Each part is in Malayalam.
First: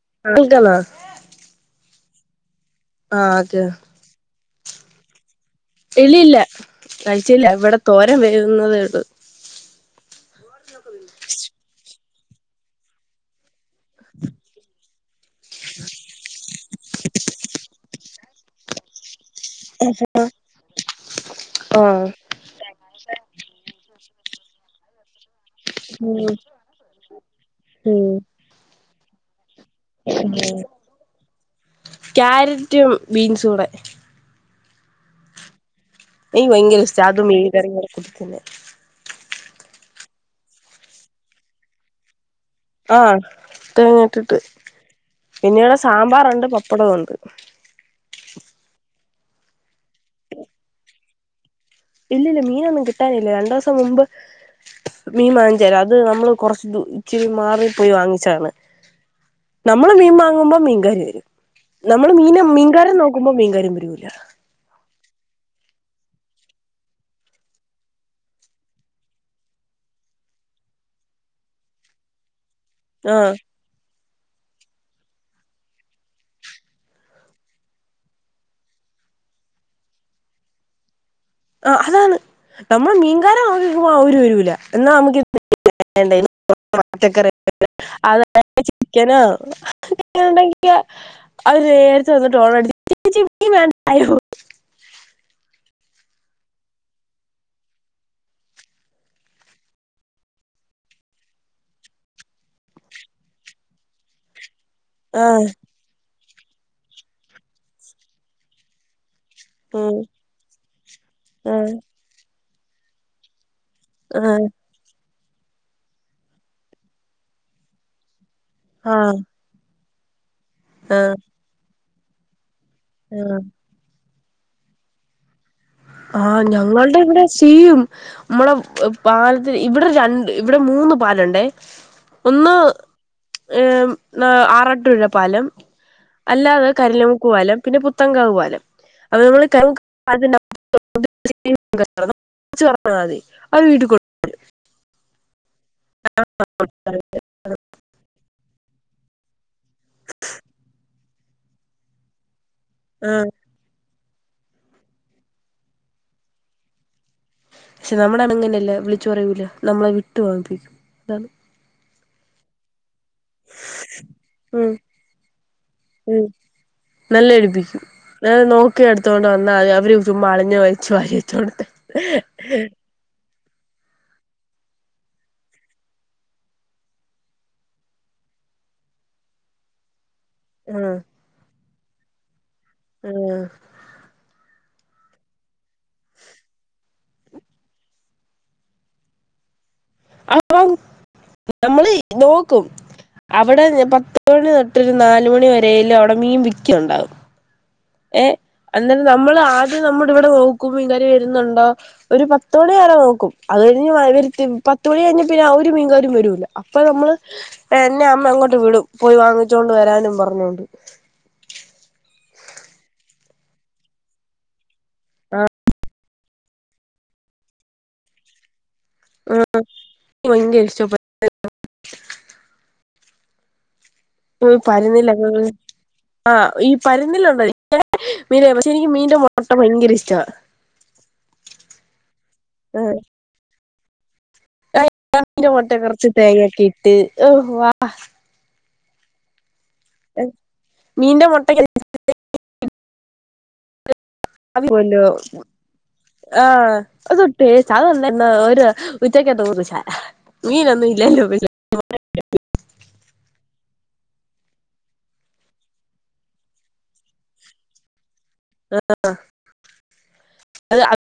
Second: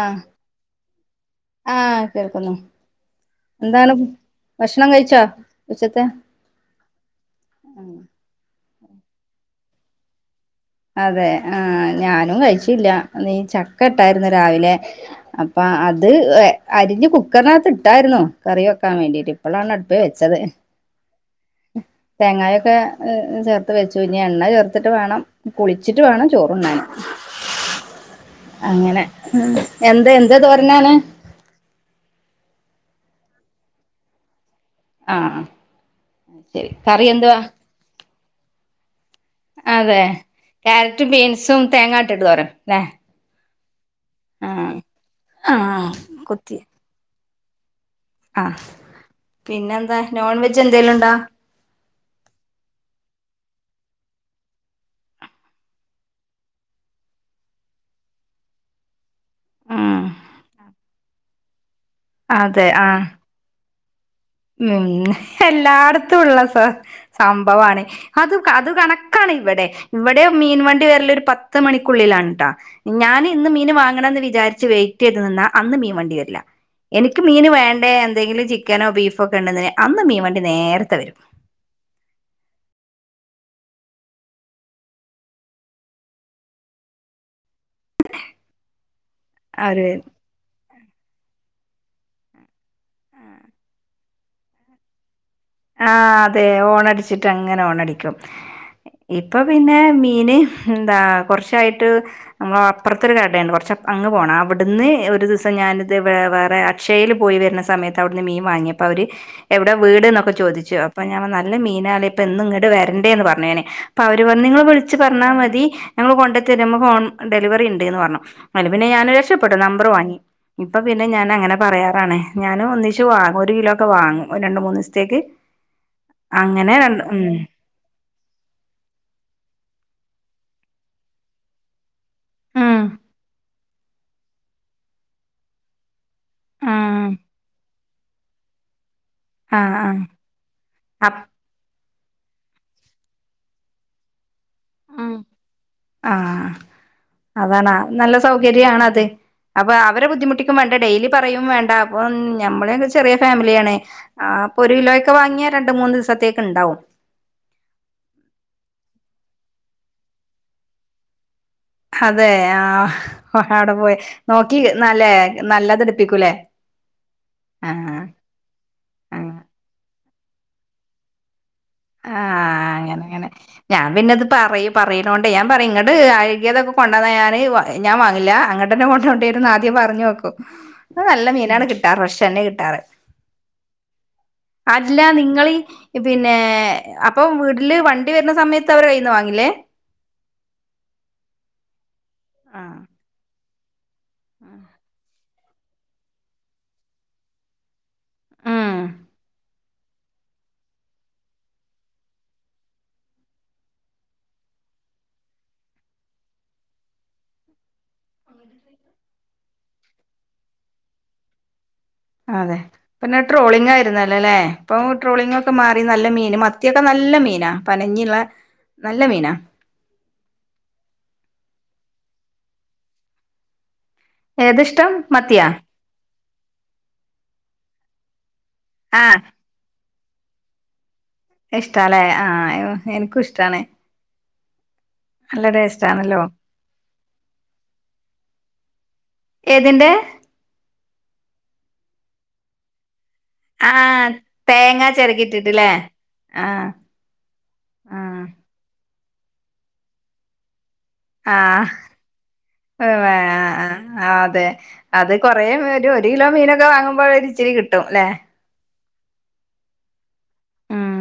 ആഹ് കേക്ക്ന്നൊ ആഹ് കേൾക്കുന്നു ആഹ് കേ എന്താണ് ഭക്ഷണം കഴിച്ചോ ഉച്ചത്തെ ഇല്ല കഴിച്ചില്ല ഇവിടെ തോരം വേവുന്നതേ ഒള്ളു [inaudible] അതെ ആഹ് ഞാനും കഴിച്ചില്ല നീ ചക്ക ഇട്ടായിരുന്നു രാവിലെ അപ്പ അത്ഏ അരിഞ്ഞ് കുക്കറിനകത്ത് ഇട്ടായിരുന്നോ കറി വെക്കാൻ വേണ്ടിട്ട് ഇപ്പളാണ് അട്പ്പ്‌ വെച്ചത് ആഹ് തേങ്ങായൊക്കെ ചേർത്ത് വെച്ചു ഇനി എണ്ണ ചേർത്തിട്ട് വേണം കുളിച്ചിട്ട് ഉം വേണം ചോറുണ്ണാന് ഉം അങ്ങനെ ഉം എന്താ എന്ത് തോരണാണ് ക്യാരറ്റും ബീൻസൂടെ ആഹ് എനിക്ക് ശരി വൈങ്കര കറി ഇശ്റ്റാ അതും എന്തുവാ മീങ്കറിങ്കൂടെ കുടുത്തനെ അതെ ക്യാരറ്റും ബീൻസും തേങ്ങാട്ട്ട്ട് തോരൻ ആഹ് തേങ്ങട്ടിട്ട് ആഹ് പിന്നെടെ ആഹ് സാമ്പാർുണ്ട് കുത്തി പപ്പടും ഉണ്ട് ആഹ് പിന്നെ എന്താ നോൺ വെജ് എന്തെലും ഉണ്ടോ ഇല്ല ഇല്ല മീനൊന്നും കിട്ടാനില്ല രണ്ടു ദിവസം മുമ്പ് മീമാഞ്ചരം അത് നമ്മള് കൊറച്ച് ഇച്ചിരി മാറിപ്പോയി വാങ്ങിച്ചതാണ് [inaudible] നമ്മള് മീൻ വാങ്ങുമ്പോ മീൻകാര് വരും നമ്മള് മീന അതെ മീൻകാര ആഹ് നോക്കുമ്പോ മീൻകാര് വരൂല ഉം എല്ലായിടത്തും ഉള്ള സ സംഭവമാണ് അത് അത് കണക്കാണ് ഇവിടെ ഇവിടെ മീൻ വണ്ടി വരല് ഒരു പത്ത് മണിക്കുള്ളിലാണ് ട്ടാ ഞാൻ ആഹ് ഇന്ന് മീൻ വാങ്ങണം എന്ന് വിചാരിച്ച് വെയിറ്റ് ചെയ്ത് നിന്നാ അന്ന് മീൻ വണ്ടി വരില്ല എനിക്ക് മീന് വേണ്ട എന്തെങ്കിലും ചിക്കനോ ബീഫ് ഒക്കെ ഉണ്ടെ അന്ന് മീൻ വേണ്ടി നേരത്തെ വരും ആ അതാണ് നമ്മൾ മീൻകാര നോക്കിക്കുമ്പോ അവരു വെരൂല എന്നാ നമുക്ക് [unintelligible] ചിരിക്കാനാ അതേ ണ്ടെങ്കിൽ അത് നേരത്തെ വന്നിട്ട് പോണം വേണ്ടായോ [unintelligible] ആഹ് അതെ ഓണടിച്ചിട്ട് അങ്ങനെ ഓണടിക്കും ഇപ്പൊ പിന്നെ മീന് എന്താ കുറച്ചായിട്ട് നമ്മള അപ്പറതൊരു കടയുണ്ട് കുറച്ച് അങ് പോകണം അവിടെ അവിടുന്ന് ഒരു ആഹ് ദിവസം ഞാനിത് വ വേറെ അക്ഷയയില് പോയി വരുന്ന സമയത്ത് അവിടുന്ന് മീൻ വാങ്ങിയപ്പോ അവര് എവിടെ ഉം വീട്ന്നൊക്കെ ചോദിച്ചു അപ്പ ഞാൻ നല്ല ആഹ് മീനാലെ ഇപ്പൊ എന്നും ഇങ്ങോട്ട് വരണ്ടേ എന്ന് പറഞ്ഞേനെ അപ്പൊ അവര് പറഞ് ആഹ് നിങ്ങൾ വിളിച്ച് പറഞ്ഞാൽ മതി ഞങ്ങള് കൊണ്ട് തരാം നമുക്ക് ഹോം ഡെലിവറി ഉണ്ട് എന്ന് പറഞ്ഞു അ പിന്നെ ഞാൻ ആഹ് രക്ഷപ്പെട്ടു നമ്പർ വാങ്ങി ഇപ്പൊ പിന്നെ ആഹ് ഞാൻ അങ്ങനെ പറയറാണെ ഞാനൻ ഒന്ന ച്ച് ആഹ് ഒരു കിലോ ഒക്കെ വാങ്ങും ഒരു രണ്ട് മൂന്ന് ദിവസത്തേക്ക് ആഹ് അങ്ങനെ ഞങ്ങളുടെ രണ്ട് ഉം ഇവിടെ സീയും നമ്മടെ പാലത്ത് ഇവിടെ രണ്ട് ഇവിടെ മൂന്ന പാലുണ്ടേ ഒന്ന് ഉം ഏ ആറാട്ടുഴപ്പാലം അല്ലാതെ ആ കരിലമുക്കുപാലം പിന്നെ പുത്തങ്കാവുപാലം അപ്പ നമ്മൾ ആ ആ അപ് മതി അവര് വീട്ടിൽടു [unintelligible] ആഹ് അതാണ് നല്ല സൗകര്യാണ് അത് അപ്പൊ അവരെ ബുദ്ധിമുട്ടിക്കും വേണ്ട ഡെയിലി പറയ്യും വേണ്ട അപ്പം നമ്മള് ചെറിയ ആഹ് ഫാമിലിയാണ പ്പൊ ഒരു കിലോ ഒക്കെ വാങ്ങിയാ രണ്ട് മൂന്ന് ദിവസത്തേക്ക്ണ്ടാവും പക്ഷെ നമ്മുടാണെ ഇങ്ങനെയല്ല വിളിച്ചു പറയൂല നമ്മളെ വിട്ട് വാങ്ങിപ്പിക്കും അതാണ് അതെ ആഹ് അവിടെ പോയി നോക്കി ഉം നല്ലേ നല്ലത് ഉം എടുപ്പിക്കൂലേ ആഹ് ത് നോക്കി എടുത്തോണ്ട് ആഹ് വന്നാൽ മതി അവര് ചുമ്മാ അളിഞ്ഞ വലിച്ചു വാരിച്ചെടുത്തോണ്ട് തരും ആഹ് അങ്ങന അങ്ങനെ ഞാൻ പിന്നെ ഇത് പറയും പറയുന്ന കൊണ്ട് ഞാൻ പറയും ഇങ്ങട്ട് അഴുഗ്യതൊക്കെ കൊണ്ടന്നാ ഞാന് ഞാൻ വാങ്ങില്ല അങ്ങട്ട്ന്നെ കൊണ്ട് പോണ്ടിരുന്നു ആദ്യം പറഞ്ഞു വയ്ക്കും ആഹ് നല്ല മീനാണ് കിട്ടാറ് ഫ്രഷ് തന്നെ കിട്ടാറ് ആഹ് അതില്ല നിങ്ങളി പിന്നെ അപ്പൊ വീട്ടില് വണ്ടി വരുന്ന സമയത്ത് അവര കയ്യിൽ നിന്ന് വാങ്ങില്ലേ അതെപ്ളാവും നമ്മള് നോക്കും അവിടെ പത്ത് മണി തൊട്ടൊരു നാല് മണി വരേലും അവിടെ മീൻ വിക്കുന്നുണ്ടാവും ഏഹ് ഉം അന്നേരം നമ്മൾ ആദ്യം നമ്മൾ ഇവിടെ നോക്കും മീൻകാര് വരുന്നുണ്ടോ ഒരു പത്ത് മണി വരെ നോക്കും അത് കഴിഞ്ഞ് പത്ത് മണി കഴിഞ്ഞാ പിന്നെ ആ ഒരു മീൻകാരും വരൂല്ല അപ്പൊ നമ്മള് എന്നെ അമ്മ അങ്ങോട്ട് വിടും പോയി വാങ്ങിച്ചോണ്ട് വരാനും പറഞ്ഞോണ്ട് അതെ പിന്നെ ട്രോളിംഗ ആയിരുന്നല്ലേ അല്ലേ ഇപ്പൊ ട്രോളിംഗ് ഒക്കെ മാറി നല്ല മീൻ മത് ഇനിയൊക്കെ നല്ല മീനാ പനഞ്ഞിള്ള നല്ല മീനാ വണ്ടി ഇടിച്ചോ ഓ ഏതിഷ്ടം പരുന്നില്ലാ മത്തിയാ ആഹ് ഈ പന്നിഞ്ഞിലുള്ള മീനാ പക്ഷെ എനിക്ക് ആഹ് മീന്റെ മുട്ട ഭയങ്കര ഇഷ്ടമാണ് ഇഷ്ട്ടാലേ ആഎനക്കും ഇഷ്ടാണ് [unintelligible] നല്ല മുട്ട ടേസ്റ്റ് കുറച്ച് ആണല്ലോ തേങ്ങാക്കിട്ട് ഔവാ ഏതിന്റെ മീന്റെ മുട്ട ആഹ് തേങ്ങ [unintelligible] [unintelligible] ചെരകിട്ടിട്ടില്ലേ ആഹ് [unintelligible] ആഹ് ആഹ് വേ ആഹ് ആഹ് അതെ അത് കുറേ ഒരു ഒരു കിലോ മീനൊക്കെ വാങ്ങുമ്പോഴ ഒരു ഇച്ചിരി കിട്ടും ല്ലെ ആഹ് ഉം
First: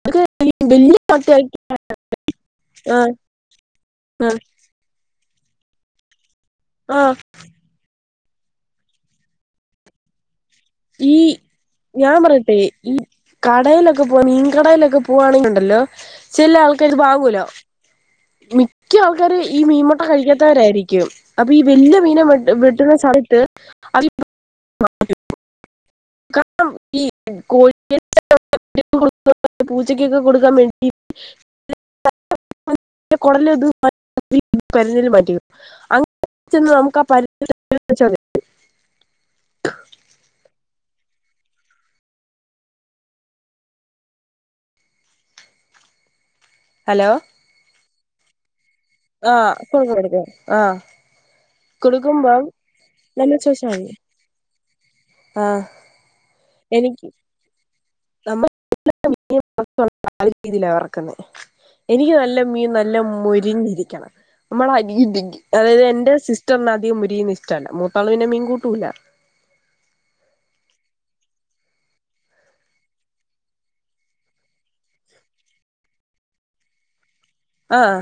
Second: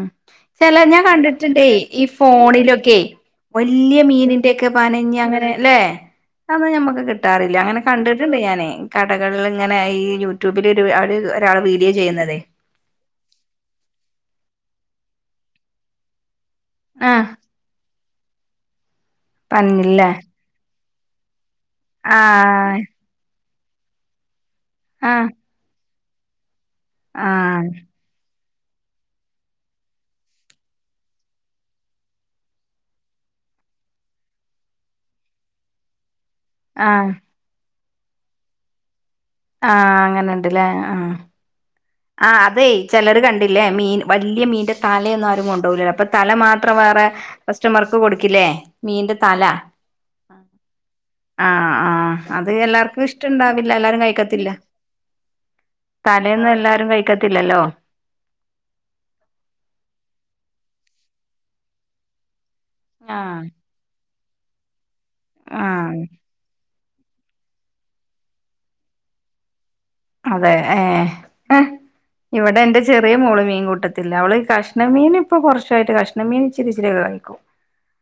ചില വലിയ ഞാൻ മുട്ടയാക്കി കണ്ടിട്ട്ണ്ട് ഈ ഫോണിലൊക്കെ ആഹ് വല്ലിയ ആഹ് മീനിന്റെ ഒക്കെ പനഞ്ഞി അങ്ങനെ ല്ലെ അത് ഞമ്മക്ക് ആഹ് കിട്ടാറില്ല അങ്ങനെ കണ്ടിട്ടുണ്ട് ഞാനേ കടകളിൽ ഇങ്ങനെ ഈ യൂട്യൂബിൽ ഒരു ഈ ഒരാള് വീഡിയോ ചെയ്യുന്നത് [unintelligible] കടയിലൊക്കെ പോവാ മീൻകടയിലൊക്കെ പോവാണെങ്കിലുണ്ടല്ലോ ചില ആൾക്കാരി ആഹ് വാങ്ങുലോ മിക്ക ആൾക്കാര് ഈ മീൻമുട്ട പനഞ്ഞില്ലേ കഴിക്കാത്തവരായിരിക്കും അപ്പൊ ഈ വലിയ മീനെ വെ ആഹ് വെട്ടുന്ന സമയത്ത് ആഹ് [unintelligible] ആഹ് [unintelligible] പൂച്ചക്കൊക്കെ കൊടുക്കാൻ വേണ്ടി [unintelligible] നമുക്ക് ആ ആഹ് [unintelligible] ആഹ് അങ്ങനെ ഉണ്ട്ല്ലേ ആഹ് ആഹ് അതെ ചെലർ കണ്ടില്ലേ മീൻ വലിയ മീന്റെ തലന്നും ആരും കൊണ്ടൊവുല്ലല്ലോ അപ്പൊ തല മാത്രം മാത്രം വേറെ ഹലോ കസ്റ്റമർക്ക് കൊടുക്കില്ലേ മീന്റെ തല ആഹ് കോടുക്കും കോടുക്കും ആഹ് ആഹ് ആഹ് അത് എല്ലാർക്കും നല്ല ഇഷ്ടണ്ടാവില്ല ചോദിച്ചാൽ അത് മതി എല്ലാരും കഴിക്കത്തില്ല ആ തലേന്ന് എല്ലാരും എനിക്ക് കഴിക്കത്തില്ലല്ലോ നമ്മൾ [unintelligible] എനിക്ക് നല്ല മീൻ നല്ല ആഹ് മൊരിഞ്ഞിരിക്കണം നമ്മൾ അനിയത്തിക്ക് അതായത് ആഹ് എന്റെ സിസ് റ്റർ ന് അധികം മോരീയുന്നത് ഇഷ്ടല്ല മൂത്താള്പിന്നെ മീൻകൂട്ടൂല്ല അതെ ഏഹ് ഇവിടെ എന്റെ ചെറിയ മോള് മീൻ കൂട്ടത്തില്ല അവള് കഷ്ണ മീൻ ഇപ്പ കുറച്ചായിട്ട് കഷ് കഷ്ണമീൻ ഇച്ചിരിച്ചിരി കായിക്കും ആഹ്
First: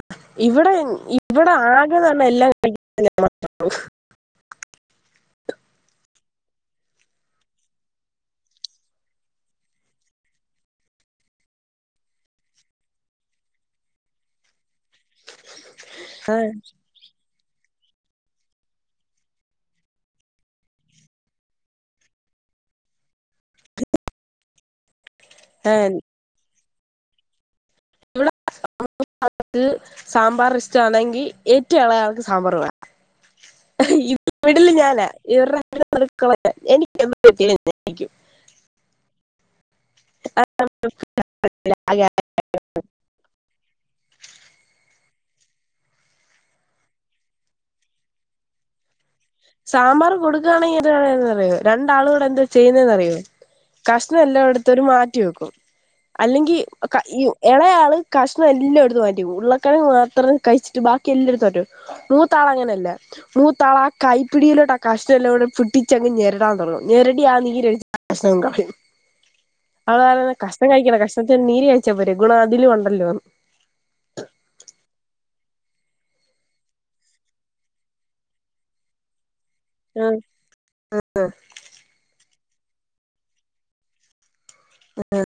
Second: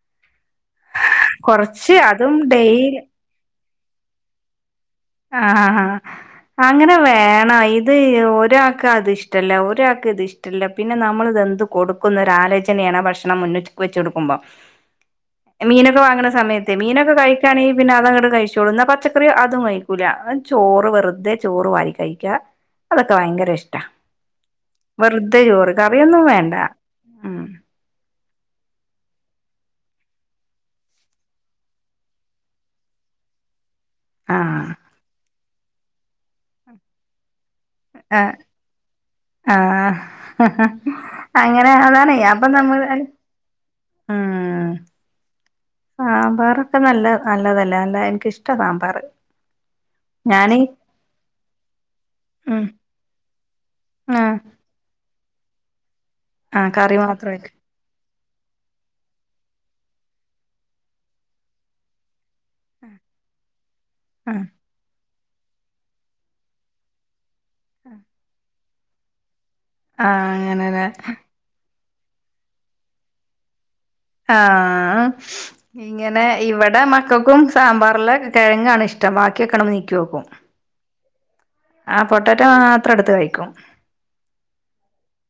ഇവിടെ ഇവിടെ കൊറച്ച് ആകെ തന്നെ അതും എല്ലാം ഡെയിലി കഴിക്കുന്നേ ഞാൻ മാത്ര ഉള്ളു ആഹ് ആഹ് അങ്ങനെ വേണം ഇത് ഒരാൾക്ക് അത് ഇഷ്ടല്ല ഒരാൾക്ക് ഇത്ഷ്ട്ടല്ല ഇഷ്ടല്ല പിന്നെ നമ്മള് എന്ത് കൊടുക്കുന്നരലോചനയാണ് ഭക്ഷണം മുന്നി വെചൊടുക്കുമ്പം മീനൊക്കെ വാങ്ങണ ഏ, സമയത്ത് മീനൊക്കെ കഴികാണെങ്കിൽ പിന്നെ അത അങ്ങട്ട് കഴിച്ചോളൂ ന്നാ പച്ചക്കറി അതുമതി ക്കുല ചോറ് വെറുതെ ചോറ് വാരി കഴിക്കാ അതൊക്കെ ഭയങ്കര ഇഷ്ടാ വെറുതെ ചോറ് ഏ, കറിയൊന്നും വേണ്ട [unintelligible] അത് സാമ്പാർ ഇഷ്ടാ അണെങ്കിൽ ഏറ്റോം എളെ ആൾക്ക് സാമ്പാർ വേ ആഹ് [unintelligible] ആഹ് ആഹ് അങ്ങനെ അതാണ് അപ്പൊ നമ്മള് സാമ്പാറൊക്കെ നല്ല നല്ലതല്ല നല്ല എനക്കിഷ്ട സാമ്പാറ് സാമ്പാർ ഞാന് കൊടുകയാണെങ്കിൽ എന്താന്ന് അറിയോ രണ്ടാളുകൂടെ എന്താ ഉം ചെയ്യുന്നതെന്നറിയോ കഷ്ണം ആഹ് എല്ലാം എടുത്തരു മാറ്റി വെക്കും അല്ലെങ്കിൽ ആഹ് കറി മാത്രമായിട്ട് ഇളയാള് കഷ്ണം എല്ലാം എടുത്തു മാറ്റി വെക്കും ഉരുളക്കിഴങ്ങ് മാത്രം കഴിച്ചിട്ട് ബാക്കി എല്ലാം മറ്റിവെക്കും മൂത്താള അങ്ങനെയല്ല നൂത്താള ആഹ് കൈപ്പിടിയിൽ ലോട്ട് ആഹ് കഷ്ണം എല്ലാം കുടി പിടിച്ച് അങ്ങ് ഞേരുടാൻ തോടങ്ങും ഞേരുടി ആഹ് നിര് ഒഴി ആഹ് [unintelligible] കഷ്ണം അങ്ങനെല്ലേ കഴിക്കല കഷ്. നീര് കഴ്ച്ചാപോരെ ഗുണം അതിലുണ്ടല്ലോ. ആഹ്. ഇങ്ങനെ ഇവിടെ മക്കക്കും സാമ്പാറില കെഴങ്ങാണ് ഇഷ്ടം ബാക്കിക്കൊട നീക്കി ആഹ് വെക്കും. ആഹ്. പൊട്ടാറ്റോ മാത്രം എടുത്ത് കഴിക്കും. ആഹ്.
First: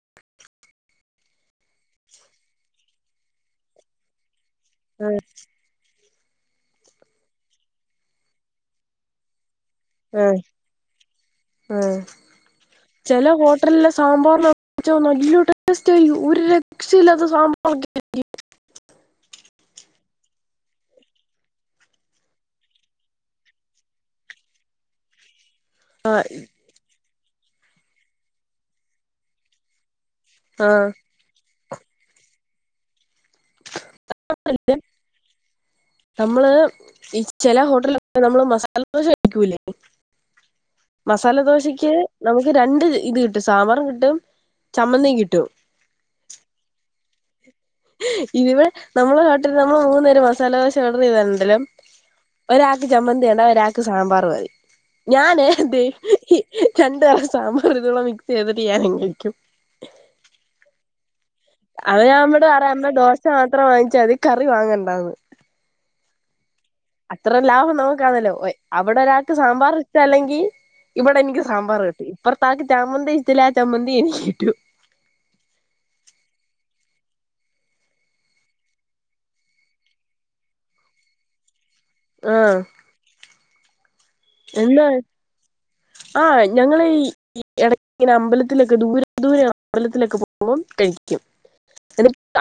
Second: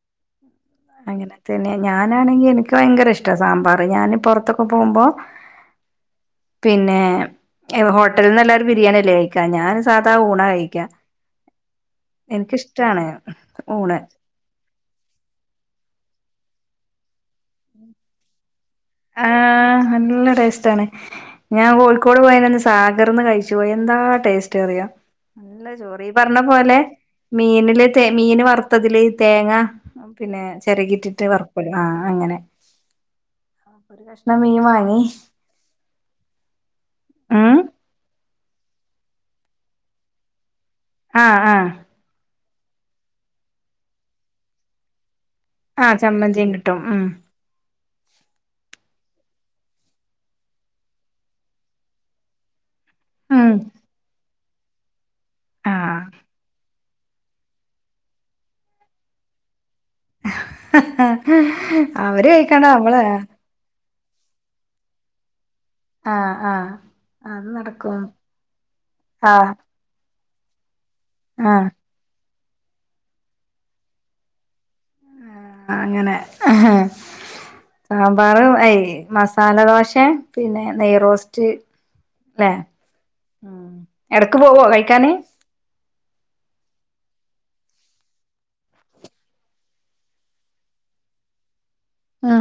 അങ്ങനെ തന്നെ ഞാനാണെങ്കിൽ എനിക്ക് ഭയങ്കര ഇഷ്ട സാമ്പാർ ഞാൻ പൊറത്തൊ. പ്പോ പോവുമ്പോ. ആഹ് പിന്നെ ഹോട്ടൽന്നല്ലാരും ബിരിയാണി അല്ലേ കയിക്കാ ഞാൻ. സാധാ ഊണ ആഹ് കഴിക്ക ആഹ് എനിക്കിഷ്ടാണ് ഊണ്. എന്ന് വെച്ച നല്ലടേസ്റ്റ് അയ്യോ ഒരു രക്ഷയില്ലാത്ത സാമ്പാറൊക്കെ. ആഹ് നല്ല ടേസ്റ്റ് ആണ്. ഞാൻ കോഴിക്കോട് പോയന്ന് സാഗർന്ന് കഴിച്ചു പോയി. എന്താ ടേസ്റ്റ് അറിയോ. നല്ല ചോറ് ഈ പറഞ്ഞ പോലെ മീനില് ത മീന് വറുത്തതില് തേങ്ങ. പിന്നെ ആഹ് ചെരകിട്ടിട്ട് വറ്ക്കൊല്ലോ ആ അങ്ങനെ. ഒരു കഷ്ണം മീൻ വാങ്ങി [inaudible] നമ്മള് ഈ ചെല ഉം ഹോട്ടല. നമ്മള് മസാല ദോശ കഴിക്കൂല്ലേ ആ മസാല ആ ദോശക്ക്. നമുക്ക് രണ്ട് ഇത് കിട്ടും സാമ്പാറും കിട്ടും ചമ്മന്തിം കിട്ടും. ആ ചമ്മന്തിം കിട്ടും ഉംഹ്. ഇതിവടെ നമ്മളെ നാട്ടില് നമ്മൾ മൂന്നു പേര് മസാലദോശ ഓർഡർ. [unintelligible] ഒരാൾക്ക് ചമ്മന്തിയാണെ ഉം ഒരാക്ക് സാമ്പാർ മതി ഞാന്. ആ രണ്ട് തരം സാമ്പറും കൂടെടെ മിക്സ് ചെയ്തിട്ട് ഞാനങ്ങ് കഴിക്കും. അവര് കഴിക്കണ്ട നമ്മള് ഇത്ര വാങ്ങിച്ചാൽ മതി കറി വാങ്ങണ്ടാന്ന്. ആഹ് ആഹ്. അത്ര ലാഭം നമുക്കാണല്ലോ ഒ അവിടെ ആ ഒരാൾക്ക് സാമ്പാർ ഇഷ്ട അല്ലെങ്കിൽ. ഇവിടെ എനിക്ക് ആ സാമ്പാർ കിട്ടി ഇപ്പറത്താക്ക് ചാമ്മന്തി ഇഷ്ടല്ല ആ ചമ്മന്തി എനിക്ക് കിട്ടു. അങ്ങനെ. സാമ്പാർ ഏ മസാല ദോശെ പിന്നെ നെയ് റോസ്റ്റ് ല്ലേ ആഹ് ഉംഹ്. എന്താ ആഹ് ഞങ്ങള് ഇ. ഈ എടയ്ക്കിങ്ങനെ അമ്പലത്തിലൊക്കെ ദൂരെ ദൂരെ അമ്പലത്തിലൊക്കെ പോകുമ്പോം കഴിക്കും. എനിക്ക് ഉം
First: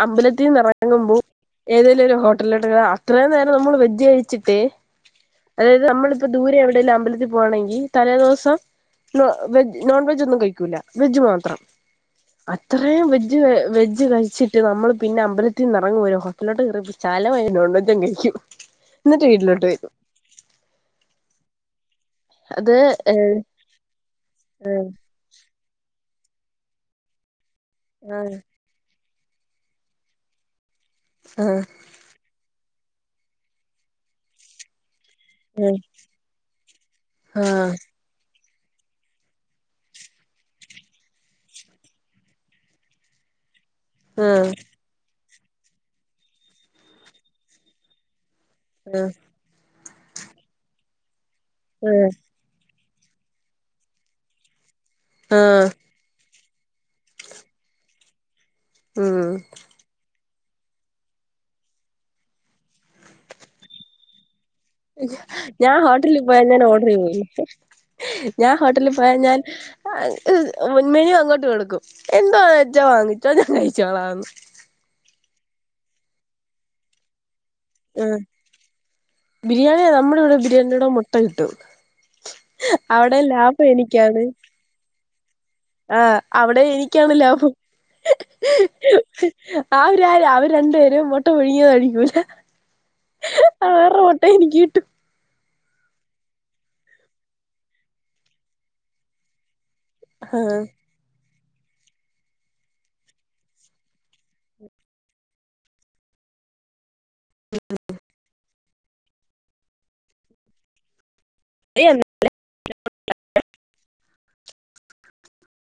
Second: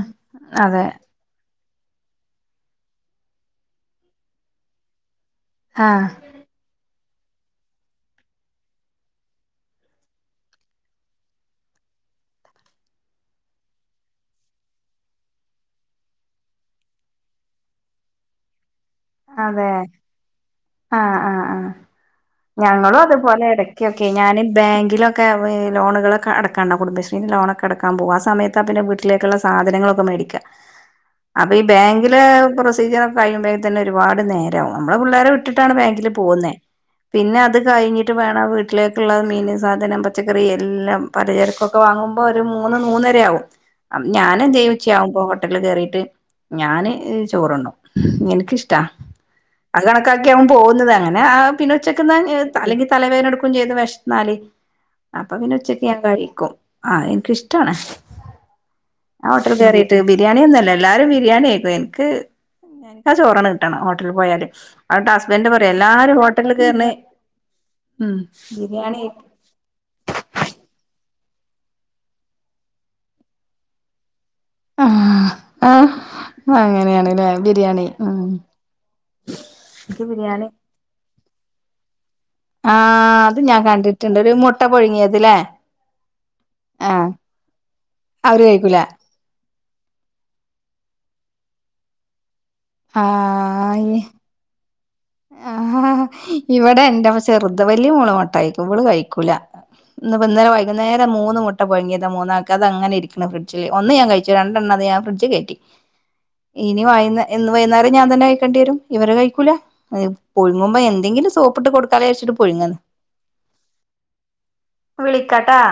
അതെ അമ്പലത്തിന്നിറങ്ങുമ്പോ. ഏതേലും ഒരു ഹോട്ടലിലോട്ട് അത്രയും നേരം നമ്മൾ വെജ് കഴിച്ചിട്ട് അതായത് ആഹ് നമ്മളിപ്പോ. ദൂരെം എവിടെലും അമ്പലത്തിൽ പോകണെങ്കിൽ തലേദിവസം. നോ വെജ് നോൺ വെജൊന്നും കഴിക്കൂല്ല വെജ് മാത്രം. അത്രയും വെജ് വെജ് കഴിച്ചിട്ട് നമ്മള് പിന്നെ അമ്പലത്തിൽ നിന്ന് എറങ്ങു പോരുമ്പോ. [unintelligible] നോൺവെങ്ങ് കഴിക്കും. ന്നിട്ട് വീട്ടിലോട്ട് അതെ വരും. ആഹ് ആഹ് ആഹ് അത് ഞങ്ങളും അതുപോലെ ഇടയ്ക്കൊക്കെ ഞൻ ബാങ്കിലൊ. ക്കെ ഈ ലോണുകളൊക്കെ അടക്കണ്ടാവും കുടുംബശ്രീന്റെ ലോണക്കെ അട്ക്കാൻ പോവും. ആ ആഹ് സമയത്ത്. പിന്നെ വീട്ടിലേക്ക്ള്ള സാധനങ്ങളക്കെ മേടിക്ക അപ്പ. ഈ ആഹ് ബാങ്കിലെ. [inaudible] പ്രൊസിജ്യർ ഒക്കെ കഴിയുമ്പോഴെ തന്നെ ഒരുപാട് നേരാവും നമ്മള് പിള്ളേരെ വി. ട്ടിട്ടാണ് ബാങ്കിൽ പോകുന്നേ. പിന്നെ ആഹ് അത് ആഹ് കഴിഞ്ഞ്ട്ട. ട്ട് വേണം വീട്ടിലേക്കുള്ള മീൻ സാധനം പച്ചക്കറി എല്ലാം പലചരക്കൊക്കെ വാങ്ങു. മ്പൊ ഒരു മൂന്ന് മൂന്നരയാവും. ഞാനന്തെയ്യും ഉച്ചയാവുമ്പോ ഹോട്ടലില് കേറീട്ട് ഞാന് ചോറ്ണ്ണും. എനക്കിഷ്. ട ആഹ് അതും കണക്കാക്കിയാവും പോകുന്നത് അങ്ങനെ ആ പിന്നെ ആഹ് ഉച്ചക്ക്ന്നാൻ ഏ. അല്ലെങ്കിൽ തലവേദന എടുക്കും ചെയ്യും. വെഷന്നാല് അപ്പൊ പിന്നെ ആഹ് ഉച്ചക്ക്. ഞാൻ കഴിക്കും ആ എനിക്കിഷ്ടണ ട്ടാണ് ഞാൻ ഉം ഹോട്ടൽ കേറി ത് ബിരിയാണിയന്നുംല്ല എല്ലാരും ബിരിയാണിയിക്കും എൻക്ക് എൻക്കാ ചോറന്നെ കിട്ടണം ഹോട്ടലിൽ പോയാല് അന്നിട്ട് ഹസ്ബൻഡ് പറയും ഞാൻ എല്ലാരും ഹോട്ടലിൽ പോയാ ഞാൻ ഓർഡർ കേറ്ണെ ചെയ്ല്ല ഉം ഞാൻ ഹോട്ടലിൽ ബിരിയാണി ആയിട്ട് പോയാ ഞാൻ ഉൻമെനു അങ്ങോട്ട് കൊട്ക്കും എന്തോന്നച്ചാ വാങ്ങിച്ചോ ഞാൻ കഴിച്ചോളാന്ന് ആ ആ അങ്ങനെയാണല്ലേ ബിരിയാണി ആ ഉം ബിരിയാണിയ എനിക്ക് നമ്മുടെ ഇവിടെ ബിരിയാണിയടെ മുട്ട കിട്ടു ആ അത് ഞാൻ കണ്ടിട്ടുണ്ട് ഒരു മുട്ട പൊഴുങ്ങിയത് ലേ ആ അവിടെ എനിക്കാണ് ലാഭം അവര് കഴിക്കൂല ആവ് രാര് അവര് രണ്ടു പേരും മുട്ടപു ഴുങ്ങിയത് കഴിക്കൂല ആയ് അവരുടെ ന് മൊട്ട എനിക്ക് ഗീട്ട് ആ ഇവിടെ എന്റെപ്പ ചെറുത് വല്യ മോള് മുട്ട കഴിക്കും ഇവള് കഴിക്കൂല ഇന്ന്പ്പ ന്നലെ ആഹ് വൈകുന്നരം ലെ മൂന്ന് മുട്ട പഴങ്ങിയത മൂന്നാക്ക് അതങ്ങനെ ഇരിക്ക്ണ ഫ്രിഡ്ജ്ല് ഒന്ന് ഞൻ കഴിച്ചു രണ്ടണ്ണത് ഞ ഫ്രഡ്ജ് കേറ്റി ഇനി വൈ ന്ന് ഇന്ന് വൈന്നേരം ഞാ തന്നെ കഴിക്കേണ്ടിരും ഇവര് കഴിക്കൂല പുഴുങ്ങുമ്പോ എന്തെങ്കിലും സോ പ്പ്ട്ട് കൊടുക്കാലാര്ച്ചിട്ട് പുഴുങ്ങുന്ന വിളിക്കാട്ടാ